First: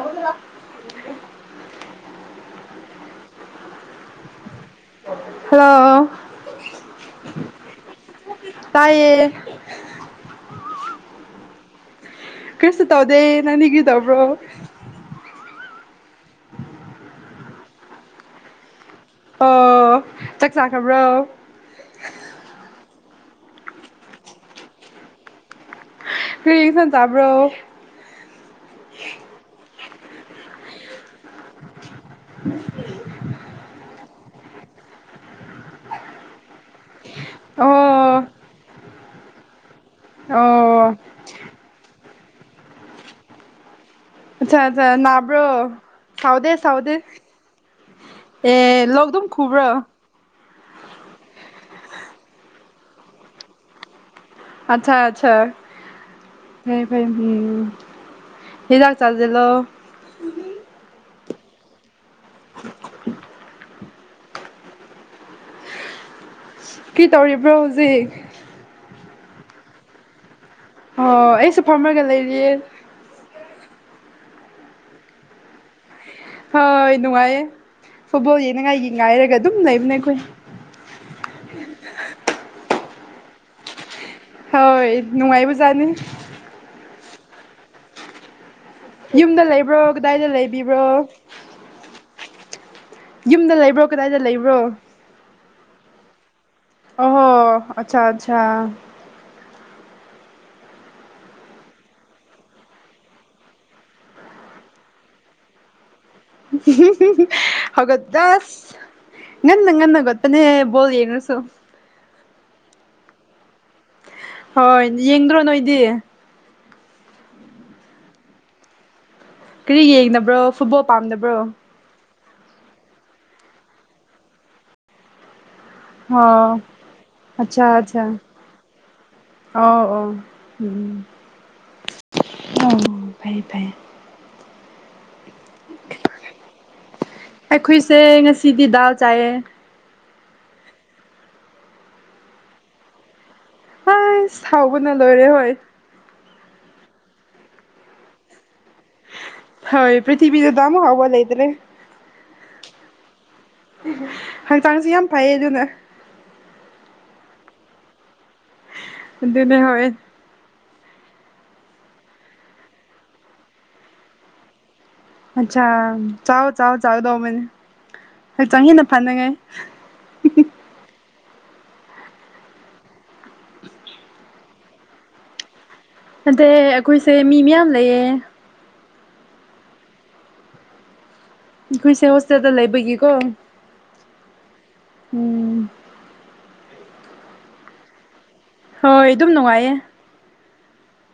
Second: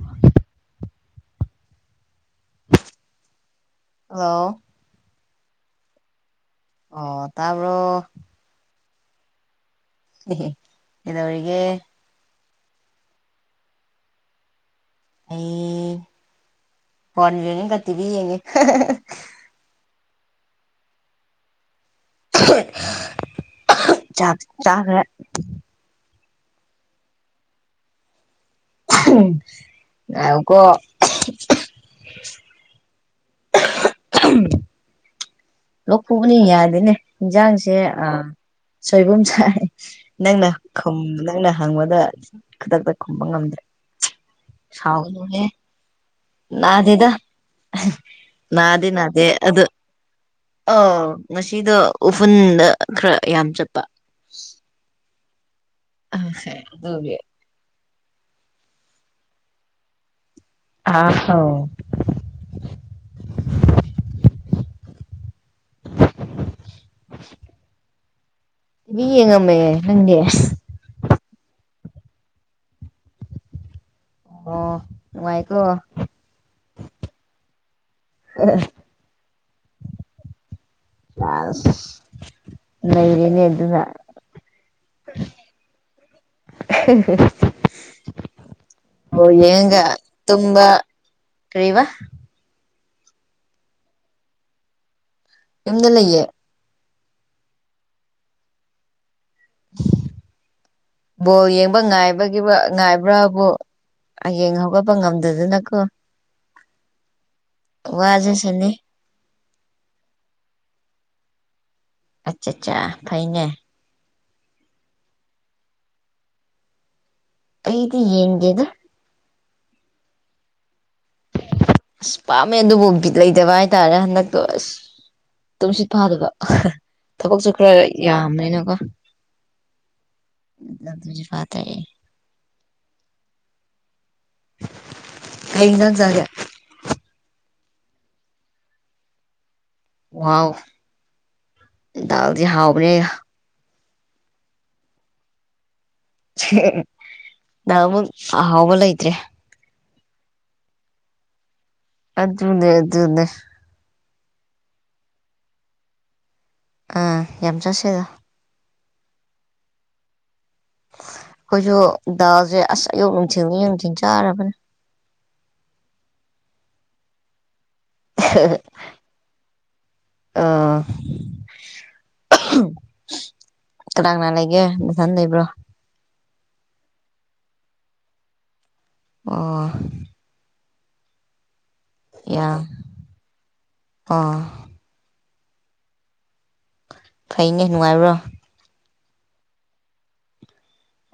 [unintelligible] [inaudible] hello hello ꯑꯣ ꯇꯕ ꯇꯥꯏꯌꯦ ꯏꯧꯒ ꯀ꯭ꯔꯤꯁ ꯇꯧꯗꯦ ꯅꯪ ꯍꯒꯗꯕ꯭ꯔꯣ ꯑꯩ ꯐꯣꯟꯕꯤ ꯅꯒꯛꯇꯤꯕꯤ ꯌꯦꯡꯉꯦ ꯑꯣ ꯆꯥꯛ ꯆꯥꯈꯕ꯭ꯔꯣ ꯆꯥꯛ ꯆꯥꯈ꯭ꯔꯦ ꯀꯁ ꯆꯕ꯭ꯔꯣ ꯑ ꯀꯣ ꯎ ꯂꯧꯣꯛ ꯄꯨꯕꯅꯤ ꯌꯥꯗꯦꯅꯦ ꯑꯣ ꯏꯟꯁꯥꯡꯁꯦ ꯑꯥ ꯁꯣꯏꯕꯨꯝ ꯁꯥꯏ ꯅꯪꯅ ꯑꯣ ꯅꯪꯅ ꯍꯪꯕꯗ ꯈꯨꯗꯛꯇ ꯈꯨꯝꯕ ꯉꯝꯗ꯭ꯔꯦ ꯑꯆꯥ ꯑꯆꯥ ꯅꯅꯥꯕ꯭ꯔꯣ ꯁꯥꯎꯒꯅꯨꯍꯦ ꯈꯥꯎꯗꯦ ꯁꯥꯎꯗꯦ ꯅꯥꯗꯦꯗ ꯑꯦ ꯂꯧ ꯑꯗꯨꯝ ꯈꯕ꯭ꯔꯣ ꯑ ꯉꯁꯤꯗꯣ ꯎꯐꯨꯟꯗ ꯈꯔ ꯌꯥꯝ ꯆꯠꯄ ꯑꯆꯥ ꯑꯆꯥ ꯐ ꯑꯗꯨꯒꯤ ꯎꯝ ꯀꯗꯥꯛ ꯆꯂꯖꯂꯣ ꯑ ꯍꯣ ꯀꯤ ꯇꯧꯔꯤꯕ꯭ꯔꯣ ꯍꯧꯖꯤꯛ ꯌꯦꯡꯉꯝꯃꯦ ꯅꯪꯗꯤ ꯑꯣ ꯑꯩꯁꯨ ꯐꯝꯃꯔꯒ ꯂꯩꯔꯤꯌꯦ ꯑꯣ ꯅꯨꯡꯉꯥꯏꯀꯣ ꯍꯣꯏ ꯅꯨꯡꯉꯥꯏꯌꯦ ꯐꯨꯠꯕꯣꯜ ꯌꯦꯡꯅꯤꯡꯉꯥꯏꯒꯤ ꯉꯥꯏꯔꯒ ꯑꯗꯨꯝ ꯂꯩꯕꯅꯦ ꯑꯩꯈꯣꯏ ꯑꯁ ꯅꯩꯔꯅꯦ ꯑꯗꯨꯅ ꯍꯣꯏ ꯅꯨꯡꯉꯥꯏꯕꯖꯅꯤ ꯑꯣ ꯌꯨꯝꯗ ꯂꯩꯕ꯭ꯔꯣ ꯌꯦꯒ ꯀꯗꯥꯏꯗ ꯇꯨꯝꯕ ꯂꯩꯕꯤꯕ꯭ꯔꯣ ꯇ꯭ꯩ ꯋꯥ ꯌꯨꯝꯗ ꯂꯩꯕ꯭ꯔꯣ ꯀꯗꯥꯏꯗ ꯂꯩꯕ꯭ꯔꯣ ꯌꯨꯝꯗ ꯂꯩꯌꯦ ꯑꯣꯣ ꯑꯆꯥ ꯑꯆꯥ [unintelligible] ꯕꯣꯜ ꯌꯦꯡꯕ ꯉꯥꯏꯕꯒꯤ ꯉꯥꯏꯕ꯭ꯔꯥꯕꯣ ꯍꯌꯦꯡ ꯍꯧꯒꯠꯄ ꯉꯝꯗꯗꯅꯀꯣ ꯋꯥꯖꯁꯅꯤ ꯍꯧꯒꯠꯗꯁ ꯉꯟꯅ ꯉ ꯅꯒꯠꯇꯅꯦ ꯣꯜ ꯍꯦꯅꯁꯨ ꯑꯆꯥ ꯑꯆꯥ ꯐꯩꯅꯦ ꯍꯣꯏ ꯌꯦꯡꯗ꯭ꯔꯣ ꯅꯣꯏꯗꯤ ꯑꯩꯗꯤ ꯌꯦꯡꯒꯦꯗ ꯀꯔꯤ ꯌꯦꯡꯅꯕ꯭ꯔꯣ ꯐꯨꯠꯕꯣꯜ ꯄꯥꯝꯗꯕ꯭ꯔꯣ ꯑꯁ ꯄꯥꯝꯃꯦ ꯑꯗꯨꯕꯨ ꯕꯤꯇ ꯂꯩꯇꯕ ꯍꯥꯏꯇꯥꯔꯦ ꯍꯟꯗꯛꯇꯣ ꯑꯁ ꯇꯨꯝꯁꯤꯠ ꯐꯥꯗꯕ ꯑꯣ ꯊꯕꯛꯁꯨ ꯑꯠꯆꯥ ꯈꯔ ꯑꯠꯆꯥ ꯌꯥꯝꯅꯤꯅꯀꯣ ꯑꯣ ꯑꯣ ꯎ ꯎ ꯇꯨꯝꯁꯤꯠ ꯐꯥꯗ꯭ꯔꯦ ꯑꯣ ꯐꯌꯦ ꯐꯌꯦ ꯀꯩ꫰ꯑꯦꯟꯁꯡ ꯆꯥꯒꯦ ꯑꯩꯈꯣꯏꯁꯦ ꯉꯁꯤꯗꯤ ꯗꯥꯜ ꯆꯥꯏꯌꯦ ꯋꯥꯎ ꯗꯥꯜꯗꯤ ꯍꯥꯎꯕꯅꯦ ꯍꯩꯁ ꯍꯥꯎꯕ ꯅ ꯂꯣꯏꯔꯦ ꯍꯣꯏ ꯗꯥꯜꯃꯨꯛ ꯑꯍꯥꯎꯕ ꯂꯩꯇ꯭ꯔꯦ ꯍꯣꯏ ꯄ꯭ꯔꯤꯊꯤꯕꯤꯗ ꯑꯃꯨꯛ ꯍꯥꯎꯕ ꯂꯩꯇ꯭ꯔꯦ ꯑꯗꯨꯅꯦ ꯑꯗꯨꯅꯦ ꯑꯗꯨ ꯑꯗꯨꯅꯦ ꯍꯛꯆꯥꯡꯁꯤ ꯌꯥꯝ ꯐꯩꯌꯦ ꯑꯗꯨꯅ ꯑꯥ ꯌꯥꯝ ꯆꯥꯁꯤꯟ ꯂꯨ ꯑꯗꯨꯅꯦ ꯍꯣꯔꯦꯟ ꯑꯩꯈꯣꯏꯖꯨ ꯗꯥꯜ ꯁꯦ ꯑꯁ ꯑꯌꯨꯛ ꯅꯨꯡꯊꯤꯟ ꯑꯌꯨꯛ ꯅꯨꯡꯊꯤꯟ ꯆꯥꯔꯕꯅꯦ ꯑꯠꯆꯥꯥ ꯆꯥꯎ ꯆꯥꯎ ꯆꯥꯒꯗꯧꯕꯅꯦ ꯍꯛꯆꯥꯡ ꯍꯦꯟꯅ ꯐꯥꯅꯤꯉꯥꯏ ꯑꯥ ꯀꯅꯥ ꯀꯅꯥ ꯂꯩꯒꯦ ꯅꯊꯟ ꯂꯩꯕ꯭ꯔꯣ ꯅꯇꯦ ꯑꯩꯈꯣꯏꯁꯦ ꯃꯤ ꯃꯌꯥꯝ ꯂꯩꯌꯦ ꯑꯣ ꯑꯩꯈꯣꯏꯁꯦ ꯍꯣꯁꯇꯦꯜꯗ ꯌꯥ ꯂꯩꯕꯒꯤꯀꯣ ꯎꯝ ꯑꯣ ꯐꯩꯅꯦ ꯅꯨꯡꯉꯥꯏꯕ꯭ꯔꯣ ꯍꯣꯏ ꯑꯗꯨꯝ ꯅꯨꯡꯉꯥꯏꯌꯦ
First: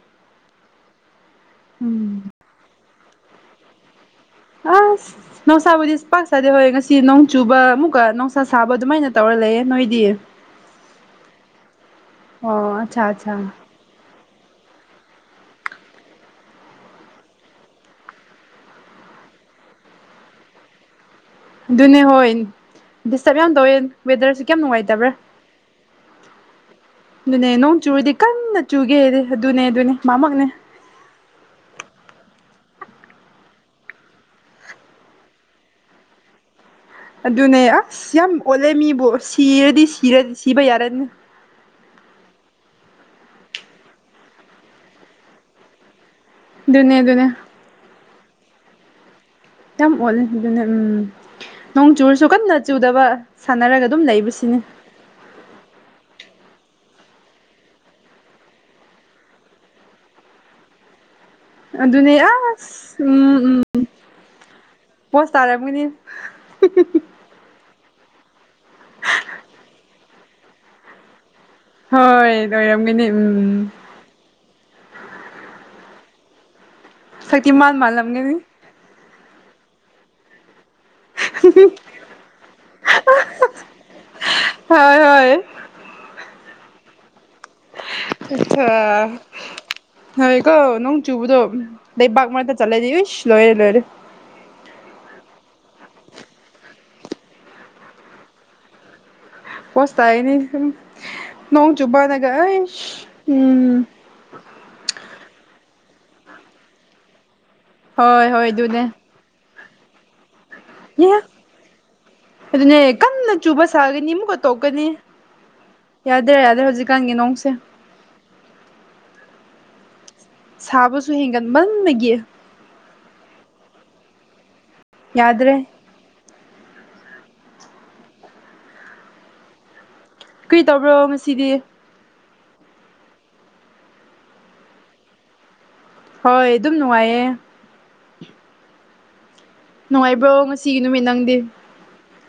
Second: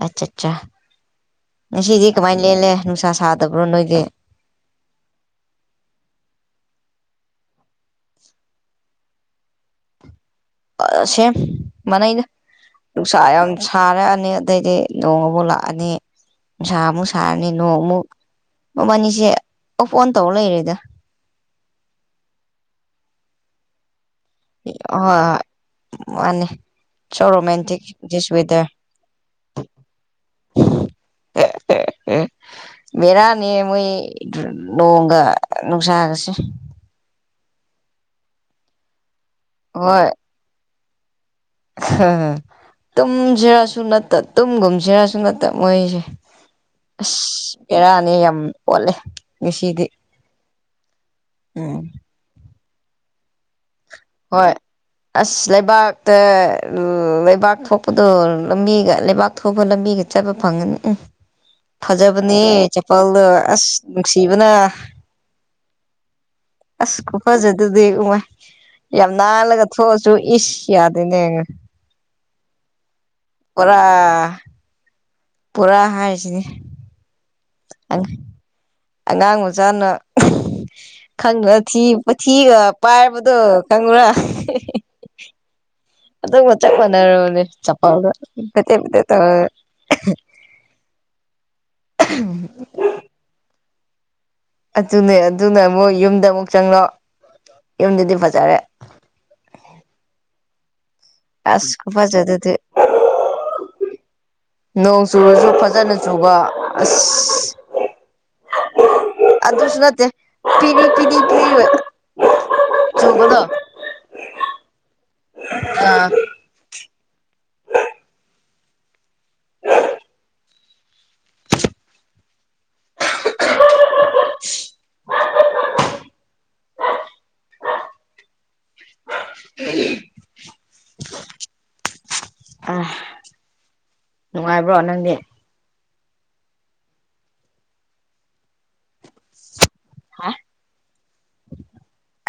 ꯑꯠꯆꯥ ꯑꯠꯆꯥ ꯉꯁꯤꯗꯤ ꯎꯝ ꯀꯃꯥꯏꯅ ꯂꯦꯜꯂꯦ ꯅꯨꯡꯁꯥ ꯁꯥꯗꯕ꯭ꯔꯣ ꯅꯣꯏꯗꯤ ꯑꯁ ꯅꯨꯡꯁꯥꯕꯨꯗꯤ ꯄꯥꯛ ꯁꯥꯗꯦꯕ ꯍꯣꯏ ꯉꯁꯤ ꯅꯣꯡ ꯆꯨꯕ ꯑꯃꯨꯛꯀꯥ ꯅꯨꯡꯁꯥ ꯁꯥꯕ ꯑꯗꯨꯃꯥꯏꯅ ꯇꯧꯔꯥ ꯂꯩꯌꯦ ꯅꯣꯏꯗꯤ ꯑꯥ ꯁꯦꯝ ꯃꯅꯩꯗ ꯑꯣ ꯑꯠꯆꯥ ꯅꯨꯡꯁꯥ ꯑꯠꯆꯥ ꯌꯥꯝ ꯁꯥꯔꯛꯑꯅꯤ ꯑꯗꯩꯗꯤ ꯅꯣꯡ ꯑꯃꯨꯛ ꯂꯥꯛꯑꯅꯤ ꯅꯨꯡꯁꯥ ꯑꯃꯨꯛ ꯁꯥꯔꯅꯤ ꯅꯣꯡꯃꯨꯛ ꯃꯕꯥꯅꯤꯁꯦ ꯑꯣꯐ ꯑꯣꯟ ꯇꯧꯔꯥ ꯂꯩꯔꯦꯗ ꯑꯗꯨꯅꯤ ꯍꯣꯏ ꯗꯤꯁꯇꯕ ꯌꯥꯝ ꯇꯧꯔꯦ ꯋꯦꯗꯔꯁꯦ ꯍꯣꯏ ꯍꯣꯏ ꯃꯥꯅꯦ ꯑꯗꯨꯅꯦ ꯅꯣꯡ ꯆꯨꯔꯗꯤ ꯀꯟꯅ ꯆꯨꯒꯦꯗꯤ ꯑꯗꯨꯅꯦ ꯑꯗꯨꯅꯦ ꯃꯥꯃꯛꯅꯦ [inaudible] ꯑꯦ ꯕꯦꯔꯥꯅꯤ ꯃꯣꯏ ꯅꯣꯡꯒꯥ ꯅꯨꯡꯁꯥꯒꯥꯁꯦ ꯑꯗꯨꯅꯦ ꯑꯁ ꯌꯥꯝ ꯑꯣꯠꯂꯦ ꯃꯤꯕꯨ ꯁꯤꯔꯗꯤ ꯁꯤꯔ ꯁꯤꯕ ꯌꯥꯔꯅꯤ ꯇꯨꯝꯖꯤꯔꯁꯨ ꯅꯠꯇꯥ ꯇꯨꯝꯒꯨꯝꯁꯤꯔꯁꯨ ꯅꯠꯇꯥ ꯃꯣꯏꯁꯦ ꯑꯗꯨꯅꯦ ꯑꯗꯨꯅꯦ ꯑꯁ ꯕꯦꯔꯥꯅꯤ ꯌꯥꯝ ꯑꯣꯠꯂꯦ ꯉꯁꯤꯗꯤ ꯌꯥꯝ ꯑꯣꯂꯤ ꯑꯗꯨꯅꯦ ꯎꯝ ꯎꯝ ꯅꯣꯡ ꯆꯨꯔꯁꯨ ꯀꯟꯅ ꯆꯨꯗꯕ ꯁꯥꯟꯅꯔꯥꯒ ꯑꯗꯨꯝ ꯍꯣꯏ ꯂꯩꯕꯁꯤꯅꯤ ꯑꯁ ꯂꯩꯕꯥꯛꯇꯥ ꯂꯩꯕꯥꯛ ꯊꯣꯛꯄꯗꯣ ꯂꯝꯕꯤꯒ ꯂꯩꯕꯥꯛ ꯊꯣꯞꯄ ꯂꯝꯕꯤꯒ ꯆꯠꯕ ꯐꯪꯉꯅꯤ ꯎꯝ [inaudible] ꯐꯖꯕꯅꯤꯍꯦ ꯑꯁ ꯆꯄꯜꯗꯣ ꯎꯝ ꯎꯝ ꯑꯁ ꯅꯨꯡꯁꯤꯕꯅ ꯄꯣꯁ ꯇꯥꯔꯝꯒꯅꯤ ꯑꯁ ꯈꯨꯐꯥꯖꯗꯨꯗꯤ ꯌꯥꯝ ꯅꯥꯜꯂꯒ ꯊꯣꯛꯑꯁꯨ ꯏꯁ ꯌꯥꯗꯦꯅꯦ ꯍꯣꯏ ꯂꯣꯏꯔꯝꯒꯅꯤ ꯄꯨꯔꯥ ꯄꯨꯔꯥ ꯍꯥꯏꯁꯤꯅꯤ ꯁꯛꯇꯤꯃꯥꯜ ꯃꯥꯜꯂꯝꯒꯥꯅꯤ ꯑꯉꯥꯡ ꯃꯆꯥꯥꯅ ꯈꯪꯗꯥꯗꯅ ꯊꯤ ꯃꯊꯤꯒ ꯄꯥꯏꯕꯗꯣ ꯈꯪꯕꯔꯥ ꯍꯣꯏ ꯍꯣꯏ ꯑꯗꯨꯒ ꯆꯞ ꯃꯥꯟꯔꯕꯅꯦ ꯆꯞꯄꯜꯗꯣ ꯑꯆꯥ ꯄꯦꯗ꯭ꯔꯦꯛ ꯄꯦꯗ꯭ꯔꯦꯛ ꯇꯧꯔꯒꯥ ꯍꯣꯏꯀꯣ ꯅꯣꯡ ꯆꯨꯕꯗꯣ ꯂꯩꯕꯥꯛ ꯃꯔꯛꯇꯥ ꯆꯠꯂꯗꯤ ꯏꯁ ꯂꯣꯏꯔꯦ ꯂꯣꯏꯔꯦ ꯑꯗꯨꯅꯦ ꯑꯗꯨꯅ ꯑꯃꯨꯛ ꯌꯨꯝꯗꯥ ꯑꯃꯨꯛ ꯆꯪꯂꯣ ꯌꯨꯝꯗꯨꯗꯤ ꯐꯖꯔꯦ ꯄꯣꯁ ꯇꯥꯏꯌꯦꯅꯦ ꯍꯨꯝ ꯅꯣꯡ ꯑꯁ ꯆꯨꯕꯅꯒ ꯈꯨꯐꯖꯗꯨꯗꯤ ꯑꯥꯏꯁ ꯍꯨꯝ ꯅꯣꯡ ꯆꯨꯔꯁꯨ ꯐꯖꯅ ꯆꯨꯕ ꯑꯁ ꯍꯣꯏ ꯍꯣꯏ ꯑꯗꯨꯅꯦ ꯑꯗꯨꯁꯨ ꯅꯠꯇꯦ ꯄꯤꯔꯤ ꯄꯤꯔꯤ ꯄꯤꯔꯤ [unintelligible] ꯑꯗꯨꯅꯦ ꯀꯟꯅ ꯆꯨꯕꯗꯣ ꯆꯨꯕ ꯁꯥꯒꯅꯤ ꯑꯃꯨꯛꯀꯥ ꯇꯣꯛꯀꯅꯤ ꯑꯥ ꯌꯥꯗꯦ ꯌꯥꯗ꯭ꯔꯦ ꯍꯧꯖꯤꯛ ꯀꯥꯡꯒꯤ ꯅꯣꯡꯁꯦ ꯁꯥꯕꯁꯨ ꯍꯦꯟꯒꯠꯃꯥꯟꯕꯒꯤ ꯌꯥꯗ꯭ꯔꯦ ꯎꯝ ꯀꯔꯤ ꯇꯧꯕ꯭ꯔꯣ ꯉꯁꯤꯗꯤ ꯑꯍ ꯅꯨꯡꯉꯥꯏꯕ꯭ꯔꯣ ꯅꯪꯗꯤ ꯍꯣꯏ ꯑꯗꯨꯝ ꯅꯨꯡꯉꯥꯏꯌꯦ ꯍꯥ ꯅꯨꯡꯉꯥꯏꯕ꯭ꯔꯣ ꯉꯁꯤꯒꯤ ꯅꯨꯃꯤꯠ ꯅꯪꯗꯤ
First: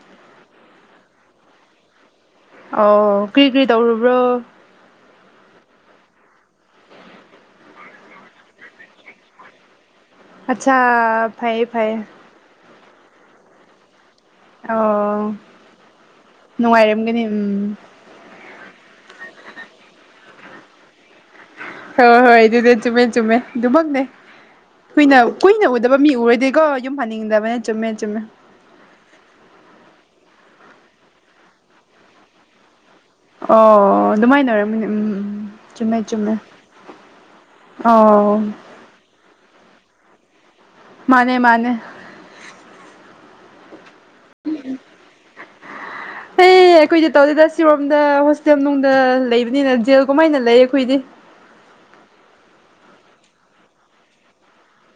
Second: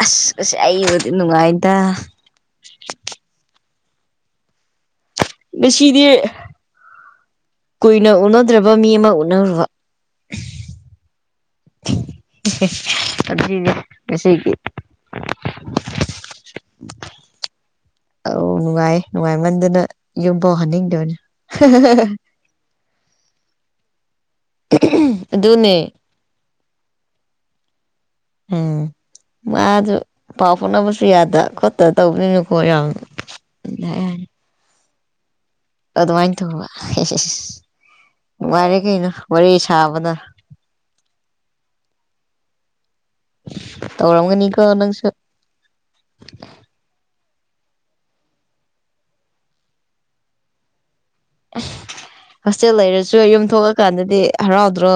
ꯑꯁ ꯑꯁ ꯑꯩꯕꯨꯗꯤ ꯅꯨꯡꯉꯥꯏꯗ ꯑꯣ ꯀꯔꯤ ꯀꯔꯤ ꯇꯧꯔꯨꯕ꯭ꯔꯣ ꯉꯁꯤꯗꯤ ꯀꯨꯏꯅ ꯎꯅꯗ꯭ꫪꯤꯕ ꯃꯤ ꯑꯃ ꯎꯅꯔꯨꯕ ꯑꯆꯥꯥ ꯐꯌꯦ ꯐꯩꯌꯦ ꯏꯍꯦ ꯑꯗꯨꯅꯤꯅꯦ ꯉꯁꯤꯒꯤ ꯑꯣ ꯅꯨꯡꯉꯥꯏꯔꯝꯒꯅꯤ ꯎꯝ ꯑꯧ ꯅꯨꯡꯉꯥꯏ ꯅꯨꯡꯉꯥꯏꯃꯟꯗꯅ ꯌꯨꯝꯐꯥꯎ ꯍꯟꯅꯤꯡꯗꯣꯏꯅꯦ ꯍꯣꯏ ꯍꯣꯏ ꯑꯗꯨꯗꯤ ꯆꯨꯝꯃꯦ ꯆꯨꯝꯃꯦ ꯑꯗꯨꯃꯛꯅꯦ ꯀꯨꯏꯅ ꯀꯨꯏꯅ ꯑꯗꯨꯅꯦ ꯎꯗꯕ ꯃꯤ ꯎꯔꯗꯤꯦꯀꯣ ꯌꯨꯝ ꯍꯥꯟꯅꯤꯡꯗꯕꯅꯦ ꯆꯨꯝꯃꯦ ꯆꯨꯝꯃꯦ ꯎꯝ ꯃꯥꯗꯨ ꯄꯥꯎ ꯐꯥꯎꯅꯕꯁꯨ ꯌꯥꯗ ꯈꯣꯠꯇ ꯇꯧꯕꯗꯅꯤꯅꯨꯀꯣ ꯌꯥꯝ ꯑꯣ ꯑꯗꯨꯃꯥꯏꯅ ꯑꯣꯏꯔꯝꯃꯤꯅꯤ ꯎꯝ ꯎꯝ ꯆꯨꯝꯃꯦ ꯆꯨꯝꯃꯦ ꯑꯗꯨꯃꯥꯏꯅ ꯇꯧꯕ ꯍꯤꯁ ꯍꯤꯗ ꯑꯣ ꯅꯨꯡꯉꯥꯏꯔꯦ ꯀꯩꯅꯣ ꯋꯥꯔꯤ ꯁꯥꯕꯅ ꯃꯥꯅꯦ ꯃꯥꯅꯦ ꯇꯧꯔꯝꯒꯅꯤꯀꯣ ꯅꯪꯁꯨ ꯍ ꯑꯩꯈꯣꯏꯗꯤ ꯇꯧꯗꯦꯗ ꯁꯤꯔꯣꯝꯗ ꯍꯣꯁꯇꯦꯜ ꯅꯨꯡꯗ ꯂꯩꯕꯅꯤꯅ ꯖꯦꯜꯒꯨꯝꯃꯥꯏꯅ ꯂꯩꯌꯦ ꯑꯩꯈꯣꯏꯗꯤ ꯍꯣꯁꯇꯦꯜ ꯂꯩꯔꯁꯨ ꯌꯨꯝ ꯊꯣꯛꯂꯀꯥꯟꯗꯗꯤ ꯍꯔꯥꯎꯗ꯭ꯔꯣ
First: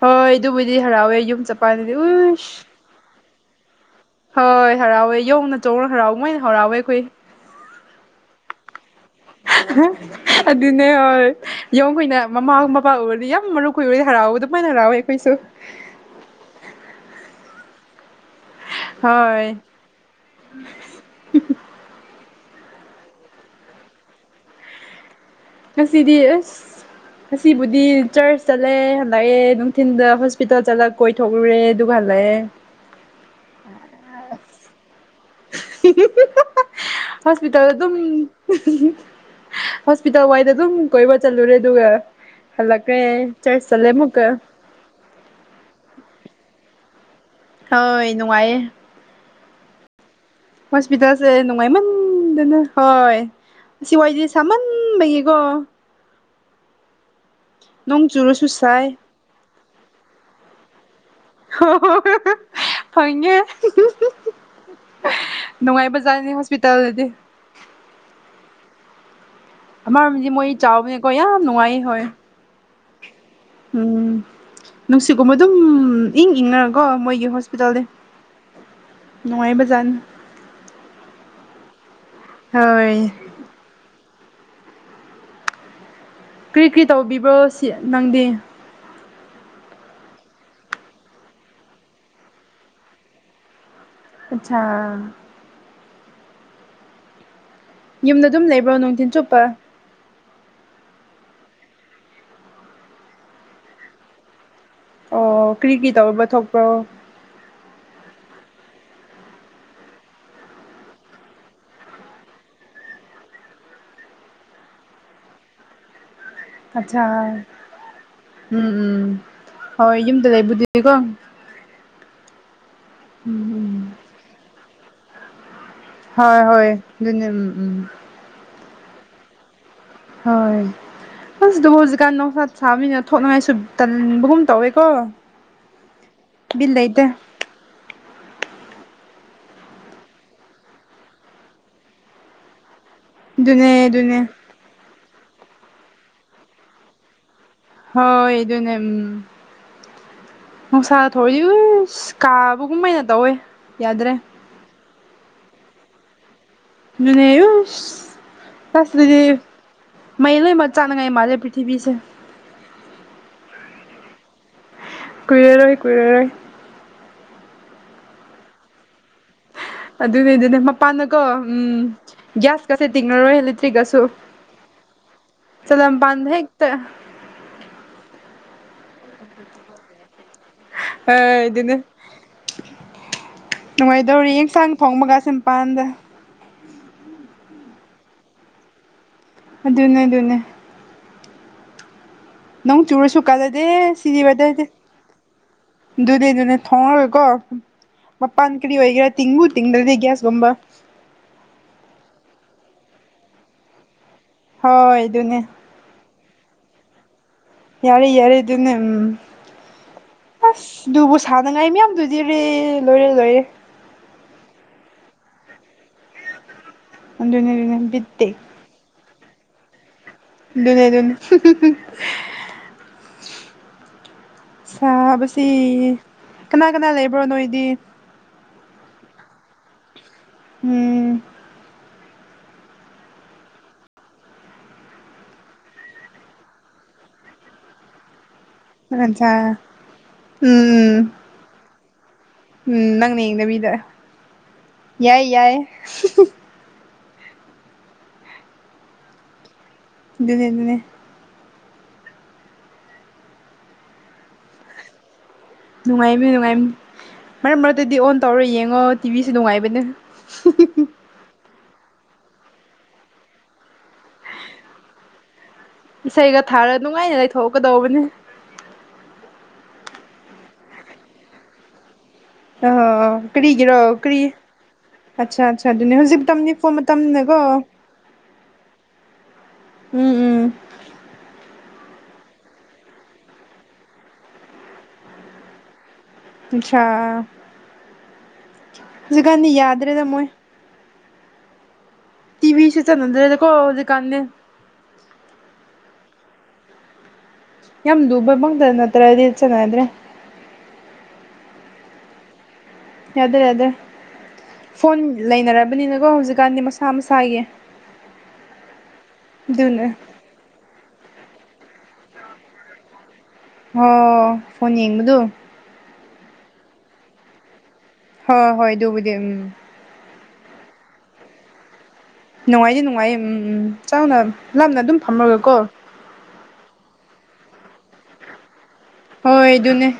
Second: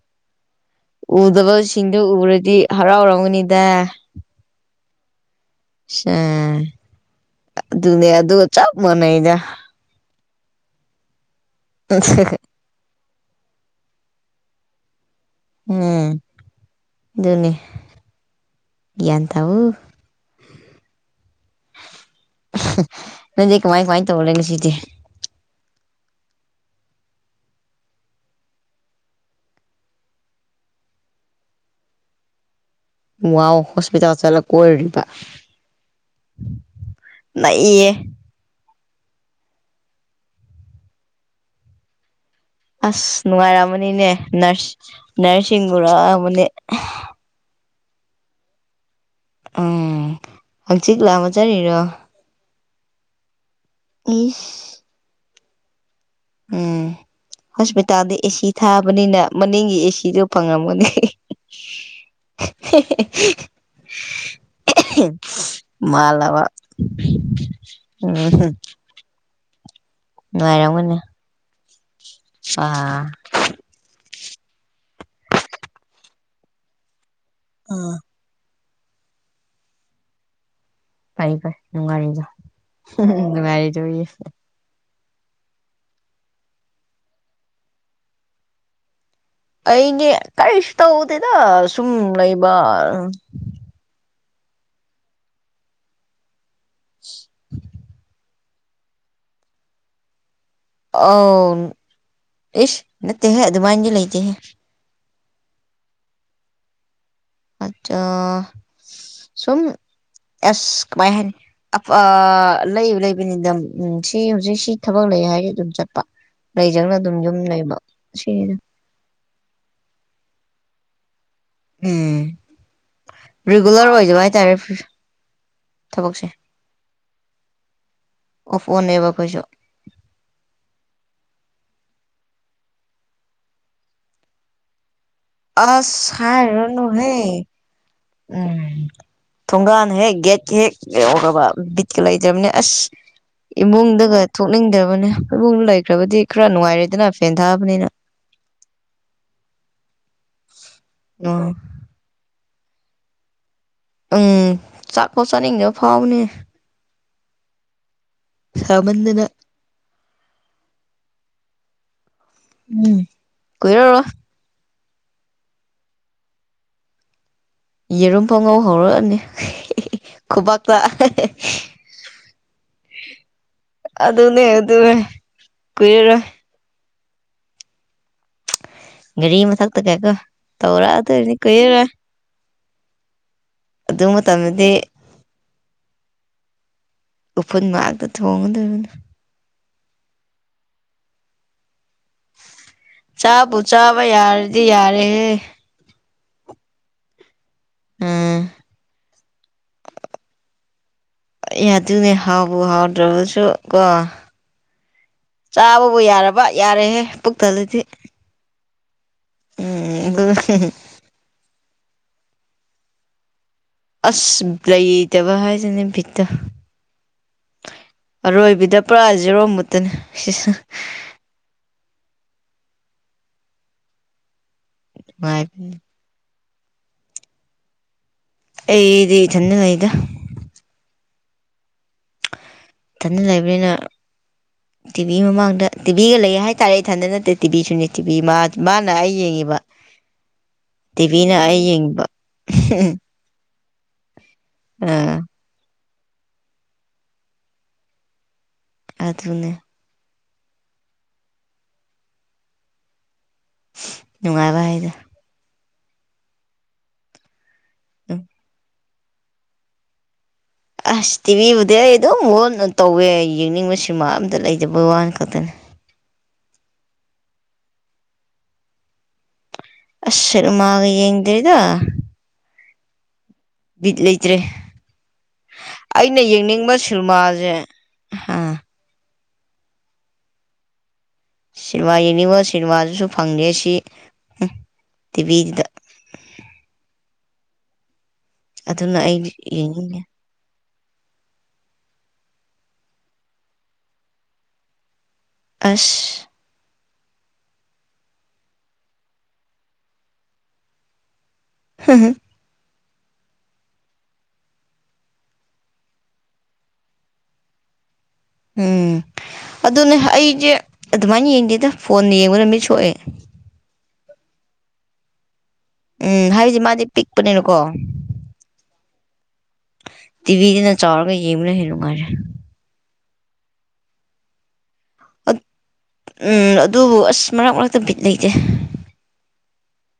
ꯍꯣꯏ ꯑꯗꯨꯕꯨꯗꯤ ꯍꯔꯥꯎꯋꯦ ꯌꯨꯝ ꯆꯠꯀꯥꯟꯗꯗꯤ ꯎꯗꯕꯁꯤꯡꯗꯨ ꯎꯁ ꯎꯔꯗꯤ ꯍꯔꯥꯎꯔꯝꯒꯅꯤꯗ ꯍꯣꯏ ꯍꯔꯥꯎꯋꯦ ꯌꯣꯡꯅ ꯆꯣꯡꯅ ꯁꯦ ꯍꯔꯥꯎ ꯃꯣꯏꯅ ꯍꯔꯥꯎꯋꯦ ꯑꯩꯈꯣꯏ ꯑꯗꯨꯅꯦ ꯑꯗꯨꯒ ꯆꯞ ꯃꯥꯟꯅꯩꯗ ꯍꯥ ꯑꯗꯨꯅꯦ ꯍ ꯌꯣꯡ ꯈꯣꯏꯅ ꯃꯃꯥ ꯃꯄ ꯎꯔꯗꯤ ꯌꯥꯝ ꯃꯔꯨ ꯈꯣꯏꯕꯒꯤ ꯍꯔꯥꯎꯕ ꯑꯗꯨ ꯃꯥꯏꯅ ꯍꯔꯥꯎꯋꯦ ꯑꯩꯈꯣꯏꯁꯨ ꯎꯝ ꯑꯗꯨꯅꯤ ꯍꯣꯏ ꯎꯝꯍꯥ ꯅꯪꯗꯤ ꯀꯃꯥꯏ ꯀꯃꯥꯏꯅ ꯇꯧ ꯂꯩ ꯉꯥꯁꯤꯗꯤ ꯉꯁꯤꯗꯤ ꯑꯁ ꯑꯁꯤꯕꯨꯗꯤ ꯆꯔꯆ ꯆꯠꯂꯦ ꯍꯜꯂꯛꯑꯦ ꯅꯨꯡꯊꯤꯟꯜꯗ ꯍꯣꯁꯄꯤꯇꯥꯜ ꯆꯠꯂꯛ ꯀꯣꯏꯊꯣꯛ ꯔꯨꯔꯣ ꯑꯗꯨꯒꯥ ꯍꯜꯂꯥꯛꯑꯦ ꯋꯥꯑꯣ ꯍꯣꯁꯄꯤꯇꯥꯜ ꯆꯠꯂꯒ ꯀꯣꯏꯔꯨꯔꯤꯕ ꯍꯤ ꯍꯤ ꯍꯤ ꯍꯣꯁꯄꯤꯇꯥꯜ ꯅꯩꯌꯦ ꯑꯗꯨꯝ ꯎꯍꯨꯝ ꯍꯨꯝ ꯍꯣꯁꯄꯤꯇꯥꯜ ꯋꯥꯏꯗ ꯑꯗꯨꯝ ꯀꯣꯏꯕ ꯆꯠꯂꯨꯔꯦ ꯑꯗꯨꯒ ꯍꯜꯂꯛꯈ꯭ꯔꯦ ꯑꯁ ꯆꯔꯆ ꯆꯠꯂꯦ ꯅꯨꯡꯉꯥꯏꯔꯝꯑꯃꯅꯤꯅꯦ ꯑꯃꯨꯛꯀ ꯅꯔꯁ ꯅꯔꯁꯁꯤꯡ ꯎꯔꯛꯑꯝꯃꯅꯤ ꯍꯣꯏ ꯅꯨꯡꯉꯥꯏꯌꯦ ꯎꯝ ꯍꯪꯆꯤꯠ ꯍꯣꯁꯄꯤꯇꯥꯜꯁꯦ ꯂꯥꯝꯃꯖꯔꯤꯔꯣ ꯅꯨꯡꯉꯥꯏꯃꯟꯗꯅ ꯍꯣꯏ ꯁꯤ ꯋꯥꯏꯖꯦ ꯏꯁ ꯁꯥꯃꯟꯕꯩꯒꯤꯀꯣ ꯎꯝ ꯍꯣꯁꯄꯤꯇꯥꯜꯗꯤ ꯑꯦꯁꯤ ꯁꯥꯏ ꯊꯥꯕꯅꯤꯅ ꯃꯅꯤꯡꯒꯤ ꯑꯦꯁꯤꯗꯨ ꯐꯪꯉꯝꯒꯅꯤ ꯍꯣꯍꯣꯍꯣꯏ ꯐꯪꯒꯦ ꯅꯨꯡꯉꯥꯏꯕꯖꯥꯠꯅꯤ ꯍꯣꯁꯄꯤꯇꯥꯜꯗꯗꯤ ꯎꯝꯍꯨ ꯑꯃꯔꯣꯝꯗꯗꯤ ꯃꯣꯏ ꯆꯥꯎꯕꯅꯤꯀꯣ ꯌꯥꯝ ꯅꯨꯡꯉꯥꯏꯌꯦ ꯍꯣꯏ ꯁꯥ ꯎꯝ ꯅꯨꯡꯁꯤꯠꯒꯨꯝꯕ ꯑꯗꯨꯝ ꯏꯪ ꯏꯪꯅꯔꯀꯣ ꯃꯣꯏꯒꯤ ꯍꯣꯁ ꯄꯤꯇꯜꯗꯤ ꯑꯥ ꯅꯨꯡꯉꯥꯏꯕꯖꯥꯠꯅꯤ ꯐꯩ ꯐꯩ ꯅꯨꯡꯒꯥꯏꯔꯤꯗꯣ ꯍꯣꯏ ꯍꯨꯝꯍꯨꯝ ꯅꯨꯡꯉꯥꯏꯔꯤꯗꯣꯌꯦ ꯀ꯭ꯔꯤ ꯀꯔꯤ ꯇꯧꯕꯤꯕ꯭ꯔꯣ ꯁꯤ ꯅꯪꯗꯤ ꯑꯩꯒꯤ ꯀꯔꯤꯁꯨ ꯇꯧꯗꯦꯗ ꯁꯨꯝ ꯂꯩꯕ [unintelligible] [inaudible] ꯌꯨꯝꯗ ꯑꯗꯨꯝ ꯂꯩꯕ꯭ꯔꯣ ꯅꯨꯡꯊꯤꯟ ꯆꯨꯞꯄ ꯑꯥꯎꯟ ꯏꯁ ꯅꯠꯇꯦꯍꯦ ꯑꯗꯨꯃꯥꯏꯟꯗꯤ ꯂꯩꯇꯦꯍꯦ ꯑꯣ ꯀ꯭ꯔꯤꯒꯤ ꯇꯧꯕ ꯊꯣꯛꯄ꯭ꯔꯣ ꯑꯆꯥ ꯁꯨꯝ ꯑꯁ ꯀꯃꯥꯏ ꯍꯥꯏꯅꯤ [unintelligible] ꯂꯩ ꯂꯩꯕꯅꯤꯗ ꯎꯝ ꯁꯤ ꯍꯧꯖꯤꯛ ꯁꯤ ꯊꯕꯛ ꯂꯩ ꯍꯥꯏꯔꯗꯤ ꯑꯗꯨꯝ ꯆꯠꯄ ꯂꯩꯖꯪꯒꯅ ꯑꯗꯨꯝ ꯑꯠꯆꯥ ꯌꯨꯝ ꯂꯩꯕ ꯁꯤꯔꯦ ꯎꯝ ꯎꯝ ꯍꯣꯏ ꯌꯨꯝꯗ ꯂꯩꯕꯨꯗꯨꯗꯤꯀꯣ ꯎꯝ ꯔꯤꯒꯨꯂꯔ ꯎꯝ ꯑꯣꯏꯗꯕ ꯍꯥꯏꯇꯥꯔꯦ ꯊꯕꯛꯁꯦ ꯍꯣꯏ ꯍꯣꯏ ꯑꯗꯨꯅꯤ ꯎꯝ ꯎꯝ ꯑꯣꯐ ꯑꯣꯟ ꯅꯦꯕ ꯑꯩꯈꯣꯏꯁꯨ ꯍꯣꯏ ꯑꯁ ꯑꯗꯕꯨ ꯍꯧꯖꯤꯛꯀꯥꯟ ꯅꯣꯡꯁꯥ ꯁꯥꯕꯅꯤꯅ ꯊꯣꯛꯅꯉꯥꯏꯁꯨ ꯇꯟꯕꯒꯨꯝ ꯇꯧꯋꯦꯀꯣ ꯑꯁ ꯕꯤꯠ ꯂꯩꯇꯦ ꯍꯥꯏꯔꯨꯔꯅꯨꯍꯦ ꯎꯝ ꯊꯣꯡꯒꯥꯟ ꯍꯦꯛ ꯒꯦꯠꯀꯤ ꯍꯦꯛ ꯌꯧꯔꯕ ꯕꯤꯠꯀ ꯂꯩꯇꯝꯅꯦ ꯑꯁ ꯑꯗꯨꯅꯦ ꯑꯗꯨꯅꯦ ꯏꯃꯨꯡꯗꯒ ꯊꯣꯛꯅꯤꯡꯗꯕꯅꯦ ꯏꯃꯨꯡꯗ ꯂꯩꯈ꯭ꯔꯕꯗꯤ ꯈꯔ ꯅꯨꯡꯉꯥꯏꯔꯦꯗꯅ ꯐꯦꯟ ꯊꯥꯕꯅꯤꯅ ꯍꯣꯏ ꯑꯗꯨꯅꯦ ꯎꯝ ꯅꯨꯡꯁꯥ ꯊꯣꯛꯑꯦ ꯎꯝ ꯎꯁ ꯀꯥꯕꯒꯨꯝꯃꯥꯏꯅ ꯇꯧꯋꯦ ꯌꯥꯗ꯭ꯔꯦ ꯎꯝ ꯆꯥꯛꯄꯧ ꯆꯥꯅꯤꯡꯗꯕ ꯐꯥꯎꯕꯅꯤ ꯗꯨꯅꯦ ꯎꯁ ꯁꯥꯃꯟꯗꯅ [unintelligible] ꯃꯩ ꯂꯣꯏꯃꯛ ꯆꯥꯛꯅꯉꯥꯏ ꯃꯥꯜꯂꯦ ꯄ꯭ꯔꯤꯊꯤꯕꯤꯁꯦ ꯎꯝ ꯀꯨꯏꯔꯔꯣꯏ ꯀꯨꯏꯔꯔꯣꯏ ꯀꯨꯏꯔꯔꯣꯏ ꯌꯦꯔꯨꯝꯐꯧ ꯉꯧ ꯍꯧꯔꯛꯑꯅꯤ ꯑꯗꯨꯅꯦ ꯑꯗꯨꯅꯦ ꯈꯨꯕꯥꯛꯇ ꯃꯄꯥꯟꯗꯀꯣ ꯎꯝ ꯒ꯭ꯌꯥꯁꯀꯁꯦ ꯇꯤꯡꯉꯔꯣꯏ ꯑꯦꯂꯦꯛꯇ꯭ꯔꯤꯛꯀꯁꯨ ꯑꯗꯨꯅꯦ ꯑꯗꯨ ꯀꯨꯏꯔꯔꯣꯏ [unintelligible] ꯒꯥꯔꯤ ꯃꯊꯛꯇꯒ ꯀꯣ ꯇꯧꯔꯛ ꯑꯗꯣꯏꯅꯤ ꯑꯗꯨꯅꯦ ꯀꯨꯏꯔꯔꯣꯏ ꯑꯗꯨ ꯅꯨꯡꯉꯥꯏꯗꯧꯔꯤ ꯏꯟꯁꯥꯡ ꯃꯇꯝꯗꯗꯤ ꯊꯣꯡꯕꯒꯥꯁꯤ ꯃꯄꯥꯟꯗ ꯎꯐꯨꯟ ꯃꯥꯛꯇ ꯊꯣꯡꯒꯗꯕꯅꯤ ꯑꯗꯨꯅꯦ ꯑꯗꯨꯅꯦ ꯅꯪ ꯆꯨꯔꯁꯨ ꯆꯥꯕꯨ ꯀꯥꯟꯅꯗꯦ ꯆꯥꯕ ꯁꯤꯗꯤ ꯌꯥꯔꯗꯤ ꯋꯦꯗꯔꯗꯤ ꯌꯥꯔꯦꯍꯦ ꯑꯗꯨꯅꯦ ꯑꯗꯨꯅꯦ ꯊꯣꯡꯉꯔꯣꯏꯀꯣ ꯎꯝ ꯃꯄꯥꯟ ꯀꯔꯤ ꯑꯣꯏꯒꯦꯔꯥ ꯇꯤꯡꯕꯨ ꯇꯤꯡꯗ꯭ꯔꯗꯤ ꯒ꯭ꯌꯥꯁꯀꯨꯝꯕ ꯑꯦ ꯑꯗꯨꯅꯤ ꯍꯥꯎꯕ ꯍꯥꯎꯗ꯭ꯔꯕꯁꯨ ꯀꯣ ꯍꯣꯏ ꯑꯗꯨꯅꯦ ꯆꯥꯕꯕꯨ ꯌꯥꯔꯕ ꯌꯥꯔꯦꯍꯦ ꯄꯨꯛ ꯊꯜꯂꯗꯤ ꯌꯥꯔꯦ ꯌꯥꯔꯦ ꯑꯗꯨꯅꯦ ꯎꯝ ꯎꯝ [unintelligible] ꯑꯁ ꯑꯗꯨꯕꯨ ꯁꯥꯟꯅꯉꯥꯏ ꯃꯌꯥꯝꯗꯨꯗꯤꯔꯦ ꯂꯣꯏꯔꯦ ꯂꯣꯏꯔꯦ ꯑꯁ ꯂꯩꯇꯕ ꯍꯥꯏꯁꯤꯅꯦ ꯕꯤꯠꯇꯣ ꯑꯗꯨꯅꯦ ꯑꯗꯨꯅꯦ ꯕꯤꯠ ꯇꯦꯛ ꯑꯔꯣꯏꯕꯤꯗ ꯄꯨꯔꯥ ꯖꯦꯔꯣ ꯃꯨꯠꯇꯅꯦ [unintelligible] [unintelligible] ꯅꯨꯡꯉꯥꯏꯕꯅꯤ ꯁꯥꯥꯕꯁꯤ ꯀꯅꯥ ꯀꯅꯥ ꯂꯩꯕ꯭ꯔꯣ ꯅꯣꯏꯗꯤ ꯑꯦꯗꯤ ꯊꯅ ꯂꯩꯗ ꯎꯝ ꯇꯅ ꯂꯩꯕꯅꯤꯅ ꯇꯤꯚꯤ ꯃꯃꯥꯡꯗ ꯇꯤꯚꯤꯒ ꯂꯩ ꯍꯥꯏꯇꯥꯔꯦ ꯏꯊꯟꯗ ꯅꯠꯇꯦ ꯇꯤꯚꯤꯁꯨꯅꯦ ꯇꯤꯚꯤ ꯃꯥ ꯃꯥꯅ ꯑꯩ ꯑꯆꯥ ꯌꯦꯡꯉꯤꯕ ꯎꯝ ꯎꯝ ꯇꯤꯚꯤꯅ ꯑꯩ ꯌꯦꯡꯉꯤꯕ ꯎꯝ ꯅꯪꯅ ꯌꯦꯡꯅꯕꯤꯗ ꯑꯥ ꯌꯥꯏ ꯌꯥꯏ ꯑꯗꯨꯅ ꯗꯤ ꯑꯗꯨꯅꯦ ꯅꯨꯡꯉꯥꯏꯕ ꯍꯥꯏꯗ ꯅꯨꯡꯉꯥꯏꯃꯤ ꯅꯨꯡꯉꯥꯏ ꯃꯔꯛ ꯃꯔꯛꯇꯗꯤ ꯑꯣꯟ ꯇꯧꯔ ꯌꯦꯡꯉꯣ ꯇꯤꯕꯤꯁꯨ ꯅꯨꯡꯉꯥꯏꯕꯅꯦ ꯑꯁ ꯇꯤꯚꯤꯕꯨꯗꯤ ꯑꯩ ꯑꯗꯨꯝ ꯍꯟꯅ ꯇꯧꯋꯦ ꯌꯦꯡꯅꯤꯡꯕꯕꯁꯤꯃ ꯑꯝꯇ ꯂꯩꯖꯕꯩ ꯋꯥꯅꯤ ꯈꯛꯇꯅꯤ ꯏꯁꯩꯒ ꯊꯥꯔ ꯅꯨꯡꯉꯥꯏꯅ ꯂꯩꯊꯣꯛꯀꯗꯧꯕꯅꯤ ꯑꯁꯜꯃꯒ ꯌꯦꯡꯗꯔꯤꯗ ꯑ ꯀꯔꯤꯒꯔꯑꯣ ꯀꯔꯤ ꯂꯩꯇ꯭ꯔꯦ ꯑꯠꯆꯥ ꯑꯆꯥ ꯑꯗꯨꯅꯦ ꯍꯧꯖꯤꯛ ꯑꯩꯅ ꯃꯇꯝꯝꯅꯤ ꯐꯣꯟ ꯌꯦꯡꯅꯤꯡꯕ ꯃꯇꯝꯅꯦꯀꯣ ꯁꯤꯅꯦꯃꯥꯁꯦ ꯑꯥ ꯎꯝ ꯎꯝ ꯁꯤꯅꯦꯃꯥ ꯌꯦꯡꯅꯤꯡꯕ ꯁꯤꯅꯦꯃꯥꯗꯨꯁꯨ ꯐꯪꯉꯦ ꯁꯤ ꯇꯤꯚꯤꯗ ꯑꯆꯥꯥ ꯑꯗꯨꯅ ꯑꯩ ꯁꯤꯖꯤꯀꯥꯟꯅꯤ ꯌꯥꯗ ꯌꯦꯡꯅꯤꯡꯗꯦ ꯔꯦꯗ ꯃꯣꯏꯣꯏ ꯇꯤꯕꯤꯁ ꯆ ꯅꯗ꯭ꯔꯦꯣꯗꯨꯀꯥꯟꯅꯦ ꯑꯁ ꯌꯥꯝ ꯨꯕꯃꯪꯛꯇ ꯅꯠꯇ꯭ꯔꯗꯤ ꯆꯥꯟꯅꯗ꯭ꯔꯦ ꯍꯝ ꯌꯥꯗꯦ ꯌꯥꯗꯦ ꯐꯣꯟ ꯂꯩꯅꯔꯕꯅꯤꯅꯀꯣ ꯍꯧꯖꯤꯛꯀꯥꯟꯗꯤ ꯃꯁꯥ ꯃꯁꯥꯒꯤ ꯎꯝ ꯑꯗꯨꯅ ꯑꯗꯨꯅꯦ ꯑꯩꯁꯦ ꯑꯗꯨꯃꯥꯏꯅ ꯌꯦꯡꯗꯦꯗ ꯐꯣꯟꯅ ꯌꯦꯡꯕ ꯅꯨ ꯃꯤꯠ ꯁꯣꯛꯑꯦ ꯍ ꯐꯣꯟ ꯌꯦꯡꯕꯗꯨ ꯎꯝ ꯍꯥꯏꯁ ꯃꯥꯗꯤ ꯄꯤꯛꯄꯅꯤꯅꯀꯣ ꯍꯣꯏ ꯍꯣꯏ ꯑꯗꯨꯕꯨꯗꯤ ꯎꯝ ꯇꯤꯕꯤꯗꯤꯅ ꯆꯥꯎꯧꯔꯒ ꯌꯦꯃꯤꯅ ꯍꯅꯅꯨꯡꯉꯔꯦ ꯅꯨꯡꯉꯥꯏꯗꯤ ꯅꯨꯡꯉꯥꯏꯌꯦ ꯎꯝ ꯎꯝ ꯆꯥꯎꯅ ꯂꯥꯞꯅ ꯑꯗꯨꯝ ꯐꯝꯃꯒꯀꯣ ꯎꯝ ꯑꯗꯨꯕꯨ ꯑꯁ ꯃꯔꯛ ꯃꯔꯛꯇ ꯕꯤꯠ ꯂꯩꯇꯦ ꯍꯣꯏ ꯑꯗꯨꯅꯦ